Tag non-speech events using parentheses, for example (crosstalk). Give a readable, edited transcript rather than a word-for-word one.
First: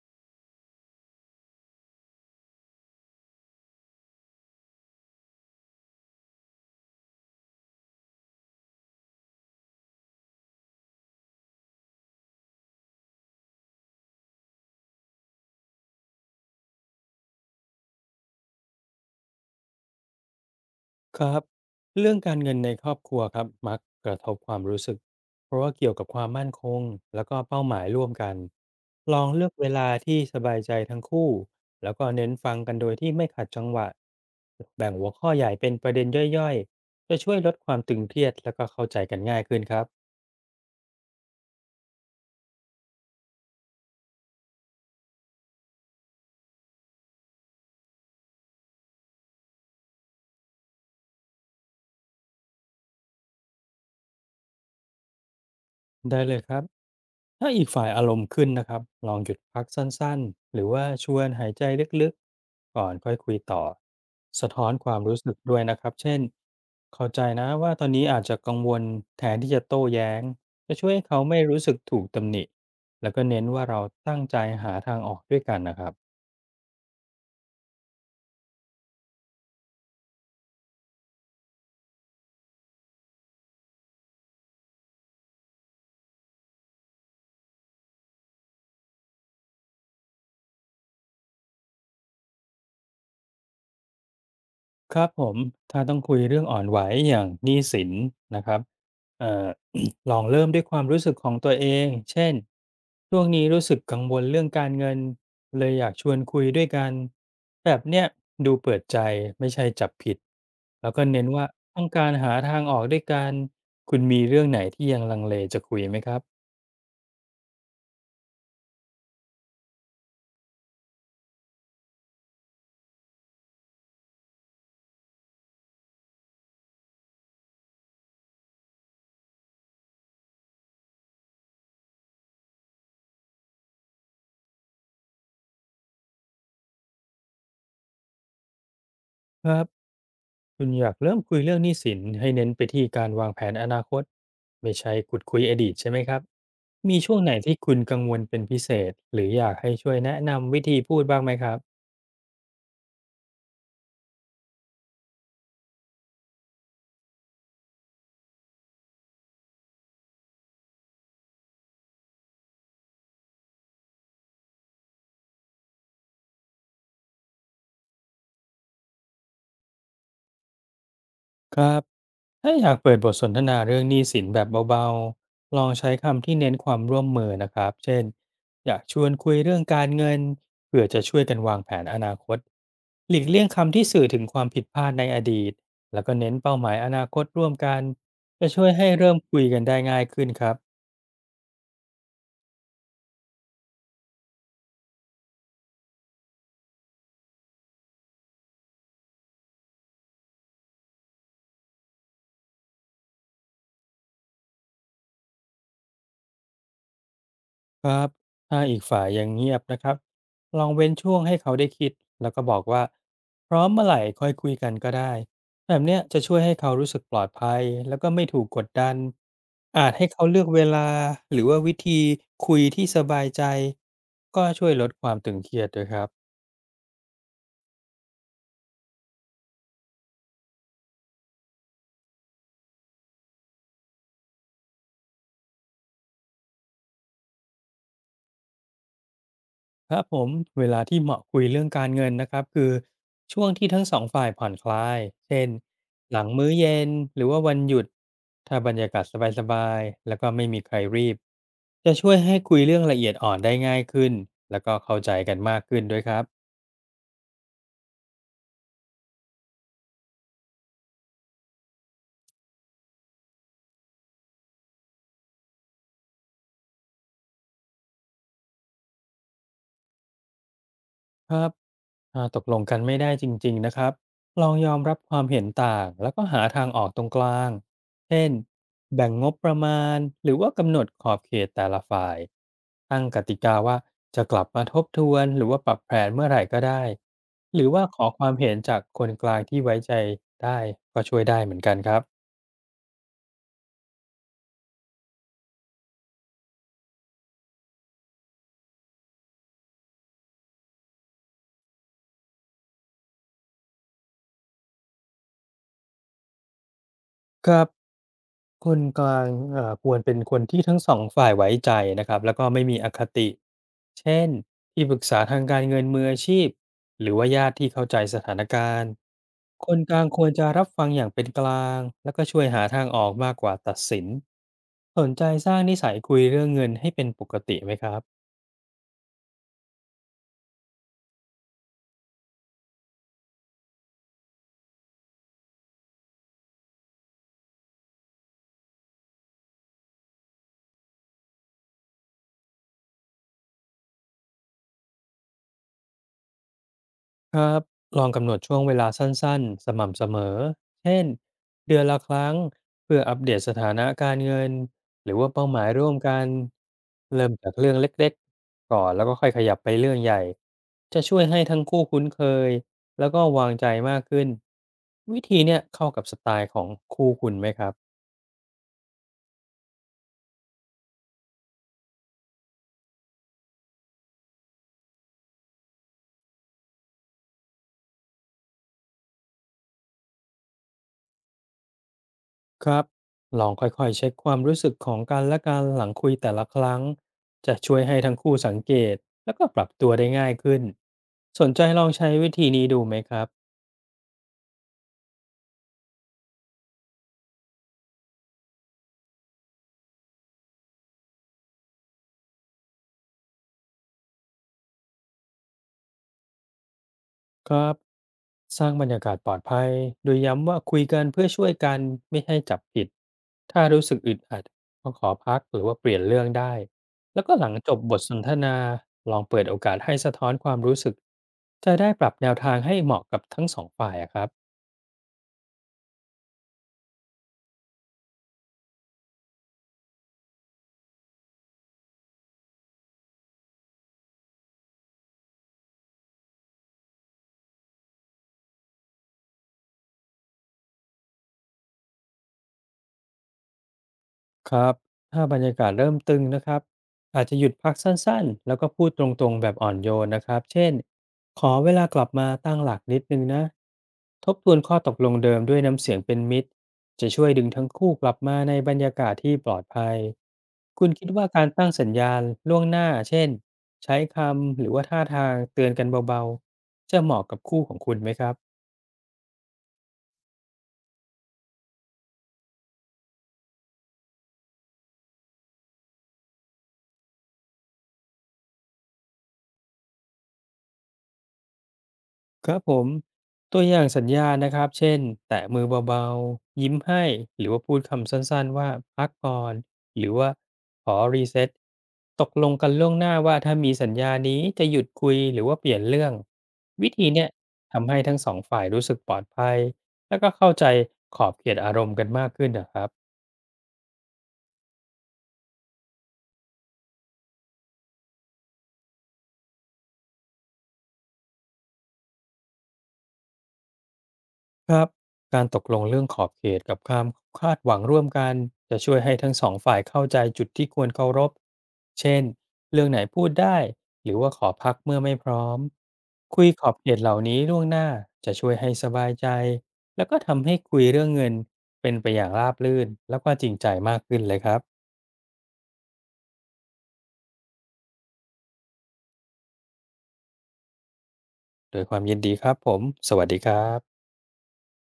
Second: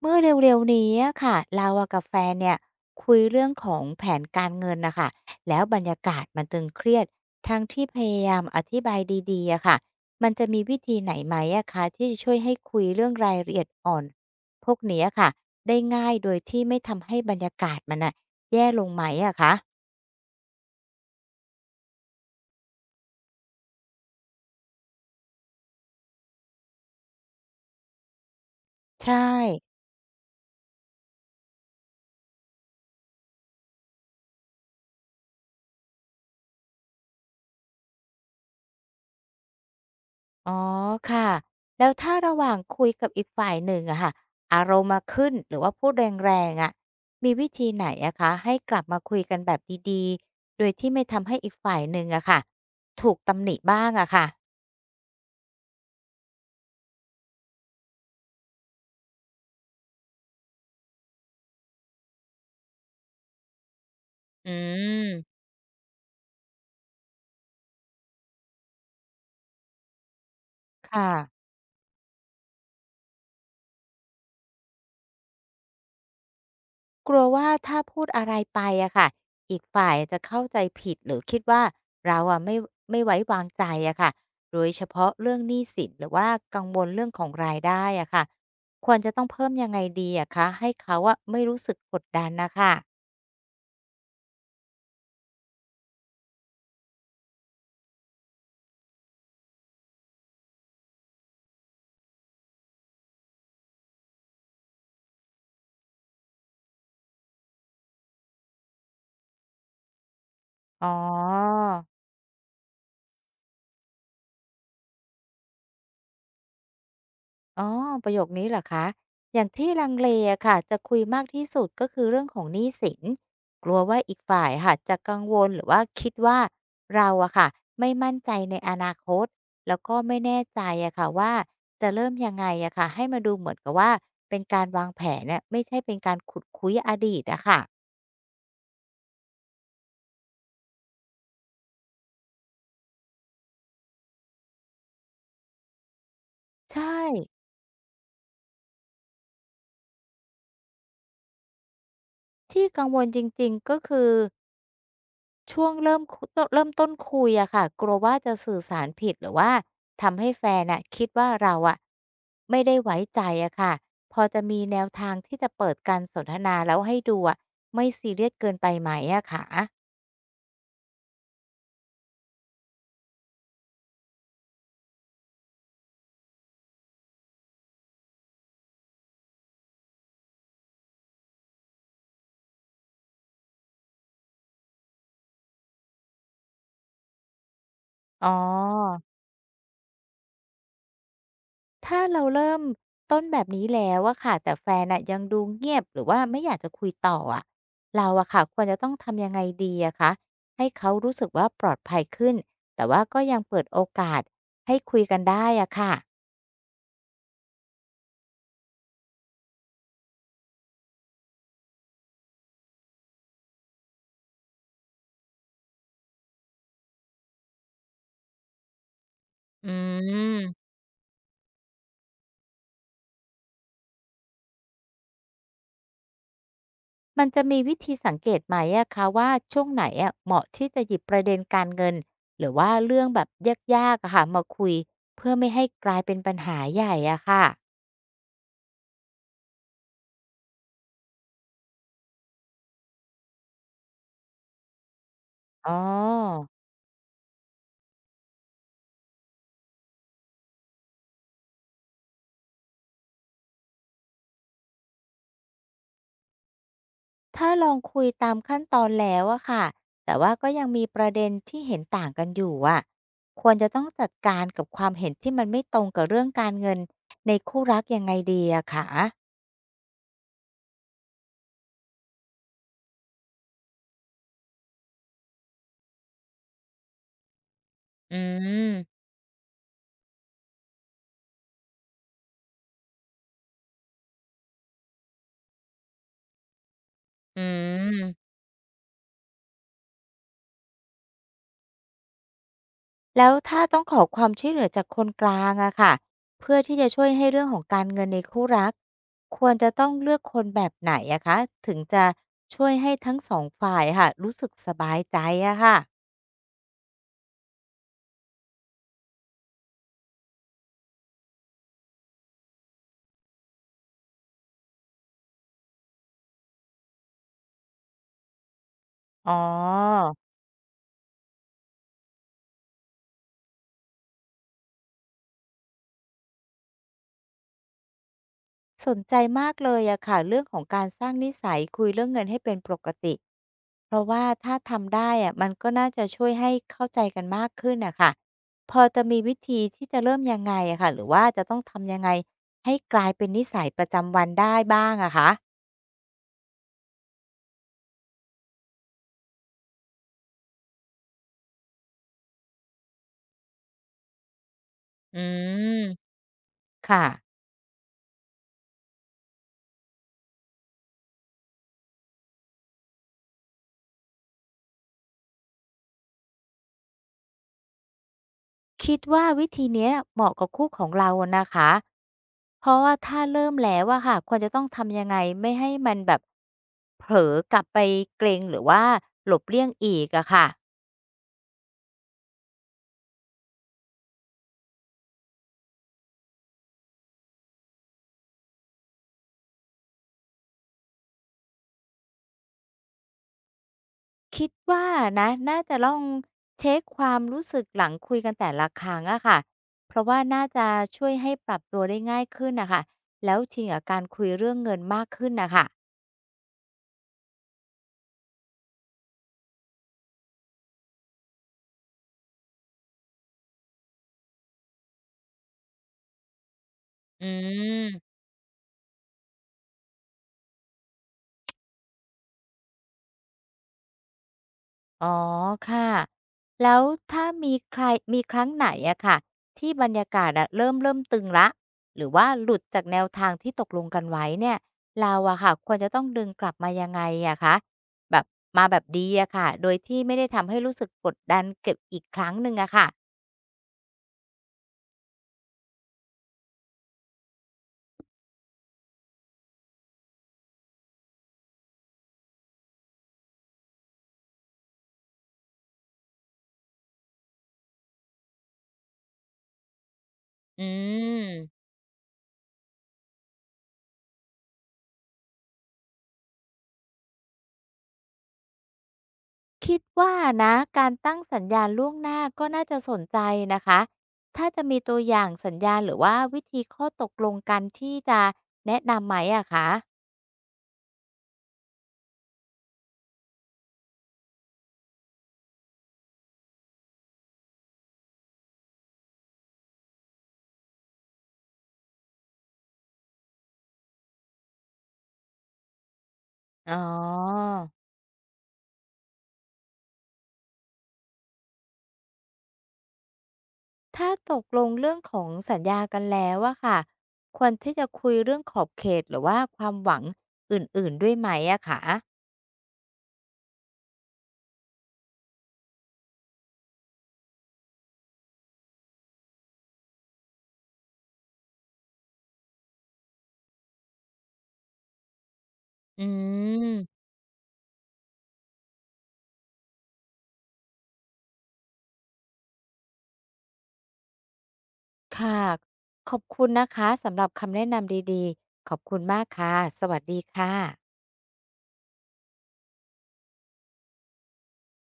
เมื่อเร็วๆนี้อะค่ะเราอะกับแฟนเนี่ยคุยเรื่องของแผนการเงินนะคะแล้วบรรยากาศมันตึงเครียดทั้งที่พยายามอธิบายดีๆอะค่ะมันจะมีวิธีไหนไหมอะคะที่จะช่วยให้คุยเรื่องรายละเอียดอ่อนพวกนี้อะค่ะได้ง่ายโดยที่ไม่ทำให้บรรยากาศมันอะแย่ลงไหมอะคะครับเรื่องการเงินในครอบครัวครับมักกระทบความรู้สึกเพราะว่าเกี่ยวกับความมั่นคงแล้วก็เป้าหมายร่วมกันใช่ ลองเลือกเวลาที่สบายใจทั้งคู่แล้วก็เน้นฟังกันโดยที่ไม่ขัดจังหวะแบ่งหัวข้อใหญ่เป็นประเด็นย่อยๆจะช่วยลดความตึงเครียดแล้วก็เข้าใจกันง่ายขึ้นครับ อ๋อค่ะแล้วถ้าระหว่างคุยกับอีกฝ่ายหนึ่งอะค่ะอารมณ์มาขึ้นหรือว่าพูดแรงๆอะมีวิธีไหนอะคะให้กลับมาคุยกันแบบดีๆโดยที่ไม่ทำให้อีกฝ่ายหนึ่งอะค่ะถูกตำหนิบ้างอะค่ะได้เลยครับถ้าอีกฝ่ายอารมณ์ขึ้นนะครับลองหยุดพักสั้นๆ หรือว่าชวนหายใจลึกๆก่อนค่อยคุยต่อ สะอืท้อนความรู้สึกมด้วยนะครับ เช่น เข้าใจนะว่าตอนนี้อาจจะกังวลแทนที่จะโต้แย้งจะช่ควยให้เขาไม่่ะ รู้สึกถูกตำหนิแล้วก็เน้นว่าเราตั้งใจหาทางออกด้วยกันนะครับ กลัวว่าถ้าพูดอะไรไปอะค่ะ อีกฝ่ายจะเข้าใจผิดหรือคิดว่าเราอะไม่ไว้วางใจอะค่ะโดยเฉพาะเรื่องหนี้สินหรือว่ากังวลเรื่องของรายได้อะค่ะ ควรจะต้องเพิ่มยังไงดีอะคะให้เขาอะไม่รู้สึกกดดันนะคะ ครับผมถ้าต้องคุยเรื่องอ่อนไหวอย่างหนี้สินนะครับเอ่อ (coughs) (clears throat) ลองเริ่มด้วยความรู้สึกของตัวเองเช่นช่วงนี้รู้สึกกังวลเรื่องการเงินเลยอยากชวนคุยด้วยกันแบบเนี้ยดูเปิดใจไม่ใช่จับผิดอ๋อ แล้วก็เน้นว่าต้องการหาทางออกด้วยกันคุณมีเรื่องไหนที่ยังลังเลจะคุยไหมครับอ๋อประโยคนี้เหรอคะอย่างที่ลังเลอะค่ะจะคุยมากที่สุดก็คือเรื่องของหนี้สินกลัวว่าอีกฝ่ายค่ะจะกังวลหรือว่าคิดว่าเราอะค่ะไม่มั่นใจในอนาคตแล้วก็ไม่แน่ใจอะค่ะว่าจะเริ่มยังไงอะค่ะให้มาดูเหมือนกับว่าเป็นการวางแผนเน่ยไม่ใช่เป็นการขุดคุ้ยอดีตอะค่ะครับ คุณอยากเริ่มคุยเรื่องหนี้สินให้เน้นไปที่การวางแผนอนาคตไม่ใช่ขุดคุยอดีตใช่ไหมครับใช่มีช่วงไหนที่คุณกังวลเป็นพิเศษหรืออยากให้ช่วยแนะนำวิธีพูดบ้างไหมครับ ที่กังวลจริงๆก็คือ ช่วงเริ่มคุตเริ่มต้นคุยอะค่ะกลัวว่าจะสื่อสารผิดหรือว่าทำให้แฟนน่ะคิดว่าเราอะไม่ได้ไว้ใจอะค่ะพอจะมีแนวทางที่จะเปิดการสนทนาแล้วให้ดูอะไม่ซีเรียสเกินไปไหมอะคะครับถ้าอยากเปิดบทสนทนาเรื่องหนี้สินแบบเบาๆลองใช้คำที่เน้นความร่วมมือนะครับเช่นอยากชวนคุยเรื่องการเงินเพื่อจะช่วยกันวางแผนอนาคตหลีกเลี่ยงคำที่สื่อถึงความผิดพลาดในอดีตแล้วก็เน้นเป้าหมายอนาคตร่วมกันอ๋จะช่วยให้อเริ่มคุยกันได้ง่ายขึ้นครับ ถ้าเราเริ่มต้นแบบนี้แล้วอะค่ะแต่แฟนน่ะยังดูเงียบหรือว่าไม่อยากจะคุยต่ออะเราอะค่ะควรจะต้องทำยังไงดีอะคะให้เขารู้สึกว่าปลอดภัยขึ้นแต่ว่าก็ยังเปิดโอกาสให้คุยกันได้อะค่ะ ครับถ้าอีกฝ่ายยังเงียบนะครับลองเว้นช่วงให้เขาได้คิดแล้วก็บอกว่าพร้อมเมื่อไหร่ค่อยคุยกันก็ได้แบบเนี้ยจะช่วยให้เขารู้สึกปลอดภัยแล้วก็ไม่ถูกกดดันอือาจให้เขาเลือกเวมลาหรือว่าวิธีคุยที่สบายใจก็ช่วยลดความตึงเครียดด้วยครับ มันจะมีวิธีสังเกตไหมอะคะว่าช่วงไหนอะเหมาะที่จะหยิบประเด็นการเงินหรือว่าเรื่องแบบยากๆอะค่ะมาคุยเพื่อไม่ให้กลายเป็นปัญหาใหญ่อะค่ะครับผมเวลาที่เหมาะคุยเรื่องการเงินนะครับคือช่วงที่ทั้งสองฝ่ายผ่อนคลายเช่นอ๋หลังอมื้อเย็นหรือว่าวันหยุดถ้าบรรยากาศสบายๆแล้วก็ไม่มีใครรีบจะช่วยให้คุยเรื่องละเอียดอ่อนได้ง่ายขึ้นแล้วก็เข้าใจกันมากขึ้นด้วยครับ ถ้าลองคุยตามขั้นตอนแล้วอะค่ะแต่ว่าก็ยังมีประเด็นที่เห็นต่างกันอยู่อะควรจะต้องจัดการกับความเห็นที่มันไม่ตรงกับเรื่องการเงินในคู่รักยังไงดีอะคะครับถ้าตกลงกันไม่ได้จริงๆ นะครับ ลองยอมรับความเห็นต่าง แล้วก็หาทางออกตรงกลางอืเช่นมแบ่งงบประมาณหรือว่ากำหนดขอบเขตแต่ละฝ่ายตั้งกติกาว่าจะกลับมาทบทวนหรือว่าปรับแผนเมื่อไหร่ก็ได้อืหรือว่าขอความ มเห็นจากคนกลางที่ไว้ใจได้ก็ช่วยได้เหมือนกันครับ แล้วถ้าต้องขอความช่วยเหลือจากคนกลางอะค่ะเพื่อที่จะช่วยให้เรื่องของการเงินในคู่รักควรจะต้องเลือกคนแบบไหนอะคะถึงจะช่วยให้ทั้งสองฝ่ายค่ะรู้สึกสบายใจอะค่ะครับคนกลางควรเป็นคนที่ทั้งสองฝ่ายไว้ใจนะครับแล้วก็ไม่มีอคติเช่นที่ปรึกษาทางการเงินมืออาชีพหรือว่าญาติที่เข้าใจสถานการณ์อ๋อ คนกลางควรจะรับฟังอย่างเป็นกลางแล้วก็ช่วยหาทางออกมากกว่าตัดสินสนใจสร้างนิสัยคุยเรื่องเงินให้เป็นปกติไหมครับ สนใจมากเลยอะค่ะเรื่องของการสร้างนิสัยคุยเรื่องเงินให้เป็นปกติเพราะว่าถ้าทำได้อะมันก็น่าจะช่วยให้เข้าใจกันมากขึ้นอะค่ะพอจะมีวิธีที่จะเริ่มยังไงอะค่ะหรือว่าจะต้องทำยังไงให้กลายเป็นนิสัยประจำวันได้บ้างอะคะครับลองกำหนดช่วงเวลาสั้นๆสม่ำเสมอเช่นเดือนละครั้งเพื่ออัปเดตสถานะการเงินหรืออืว่าเป้าหมมายร่วมกันค่ะ เริ่มจากเรื่องเล็กๆก่อนแล้วก็ค่อยขยับไปเรื่องใหญ่จะช่วยให้ทั้งคู่คุ้นเคยแล้วก็วางใจมากขึ้นวิธีเนี่ยเข้ากับสไตล์ของคู่คุณไหมครับ คิดว่าวิธีเนี้ยเหมาะกับคู่ของเราอะนะคะเพราะว่าถ้าเริ่มแล้วอะค่ะควรจะต้องทำยังไงไม่ให้มันแบบเผลอกลับไปเกรงหรือว่าหลบเลี่ยงอีกอะค่ะครับลองค่อยๆเช็คความรู้สึกของกันและกันหลังคุยแต่ละครั้งจะช่วยให้ทั้งคู่สังเกตแล้วก็ปรับตัวได้ง่ายขึ้นสนใจลองใช้วิธีนี้ดูไหมครับคิดว่านะน่าจะลองเช็คความรู้สึกหลังคุยกันแต่ละครั้งอะค่ะเพราะว่าน่าจะช่วยให้ปรับตัวได้ง่ายขึ้นนะคะแล้วชิงกับการคุยเรื่องเงินมากขึ้นนะค่ะครับสร้างบรรยากาศปลอดภัยโดยย้ำว่าคุยกันเพื่อช่วยกันไม่ให้จับผิดถ้ารู้สึกอึดอัดก็ขอพักหรือว่าเปลี่ยนเรื่องได้แล้อืวก็หลังจบบทม สนทนาลองเปิดโอกาสให้สะท้อนความรู้สึกจะได้ปรับแนวทางให้เหมาะกับทั้งสองฝ่ายอะครับ อ๋อค่ะแล้วถ้ามีใครมีครั้งไหนอะค่ะที่บรรยากาศอะเริ่มตึงแล้วหรือว่าหลุดจากแนวทางที่ตกลงกันไว้เนี่ยเราอะค่ะควรจะต้องดึงกลับมายังไงอะคะแบบมาแบบดีอะค่ะโดยที่ไม่ได้ทำให้รู้สึกกดดันเก็บอีกครั้งหนึ่งอะค่ะครับถ้าบรรยากาศเริ่มตึงนะครับอาจจะหยุดพักสั้นๆแล้วก็พูดตรงๆแบบอ่อนโยนนะครับเช่นขอเวลากลับมาตั้งหลักนิดนึงนะทบทวนข้อตกลงเดิมด้วยน้ำเสียงเป็นมิตรจะช่วยดึงทั้งคู่กลับมาในบรรยากาศที่ปลอดภัยอืคุณคิดว่ามการตั้งสัญญาณล่วงหน้าเช่นใช้คำหรือว่าท่าทางเตือนกันเบาๆจะเหมาะกับคู่ของคุณไหมครับ คิดว่านะการตั้งสัญญาณล่วงหน้าก็น่าจะสนใจนะคะถ้าจะมีตัวอย่างสัญญาณหรือว่าวิธีข้อตกลงกันที่จะแนะนำไหมอะคะ ครับผมตัวอย่างสัญญาณนะครับเช่นแตะมือเบาๆยิ้มให้หรือว่าพูดคำสั้นๆว่าพักก่อนหรือว่าขอรีเซ็ตตกลงกันล่วงหน้าว่าถ้ามีสัญญานี้จะหยุดคุยหรือว่าเปลี่ยนเรื่องอ๋อ วิธีเนี้ยทำให้ทั้งสองฝ่ายรู้สึกปลอดภัยแล้วก็เข้าใจขอบเขตอารมณ์กันมากขึ้นนะครับ ถ้าตกลงเรื่องของสัญญากันแล้วอะค่ะ ควรที่จะคุยเรื่องขอบเขตหรือว่าความหวังอื่นๆด้วยไหมอะคะครับการตกลงเรื่องขอบเขตกับความคาดหวังร่วมกันจะช่วยให้ทั้งสองฝ่ายเข้าใจจุดที่ควรเคารพเช่นเรื่องไหนพูดได้หรือว่าขอพักเมื่อไม่พร้อมอืคุยขอบเขตม เหล่านี้ล่วงหน้าจะช่วยให้สบายใจแล้วก็ทำให้คุยเรื่องเงินเป็นไปอย่างราบรื่นแล้วก็จริงใจมากขึ้นเลยครับค่ะ ขอบคุณนะคะสำหรับคำแนะนำดีๆ ขอบคุณมากค่ะ สวัสดีค่ะโดยความยินดีครับผมสวัสดีครับ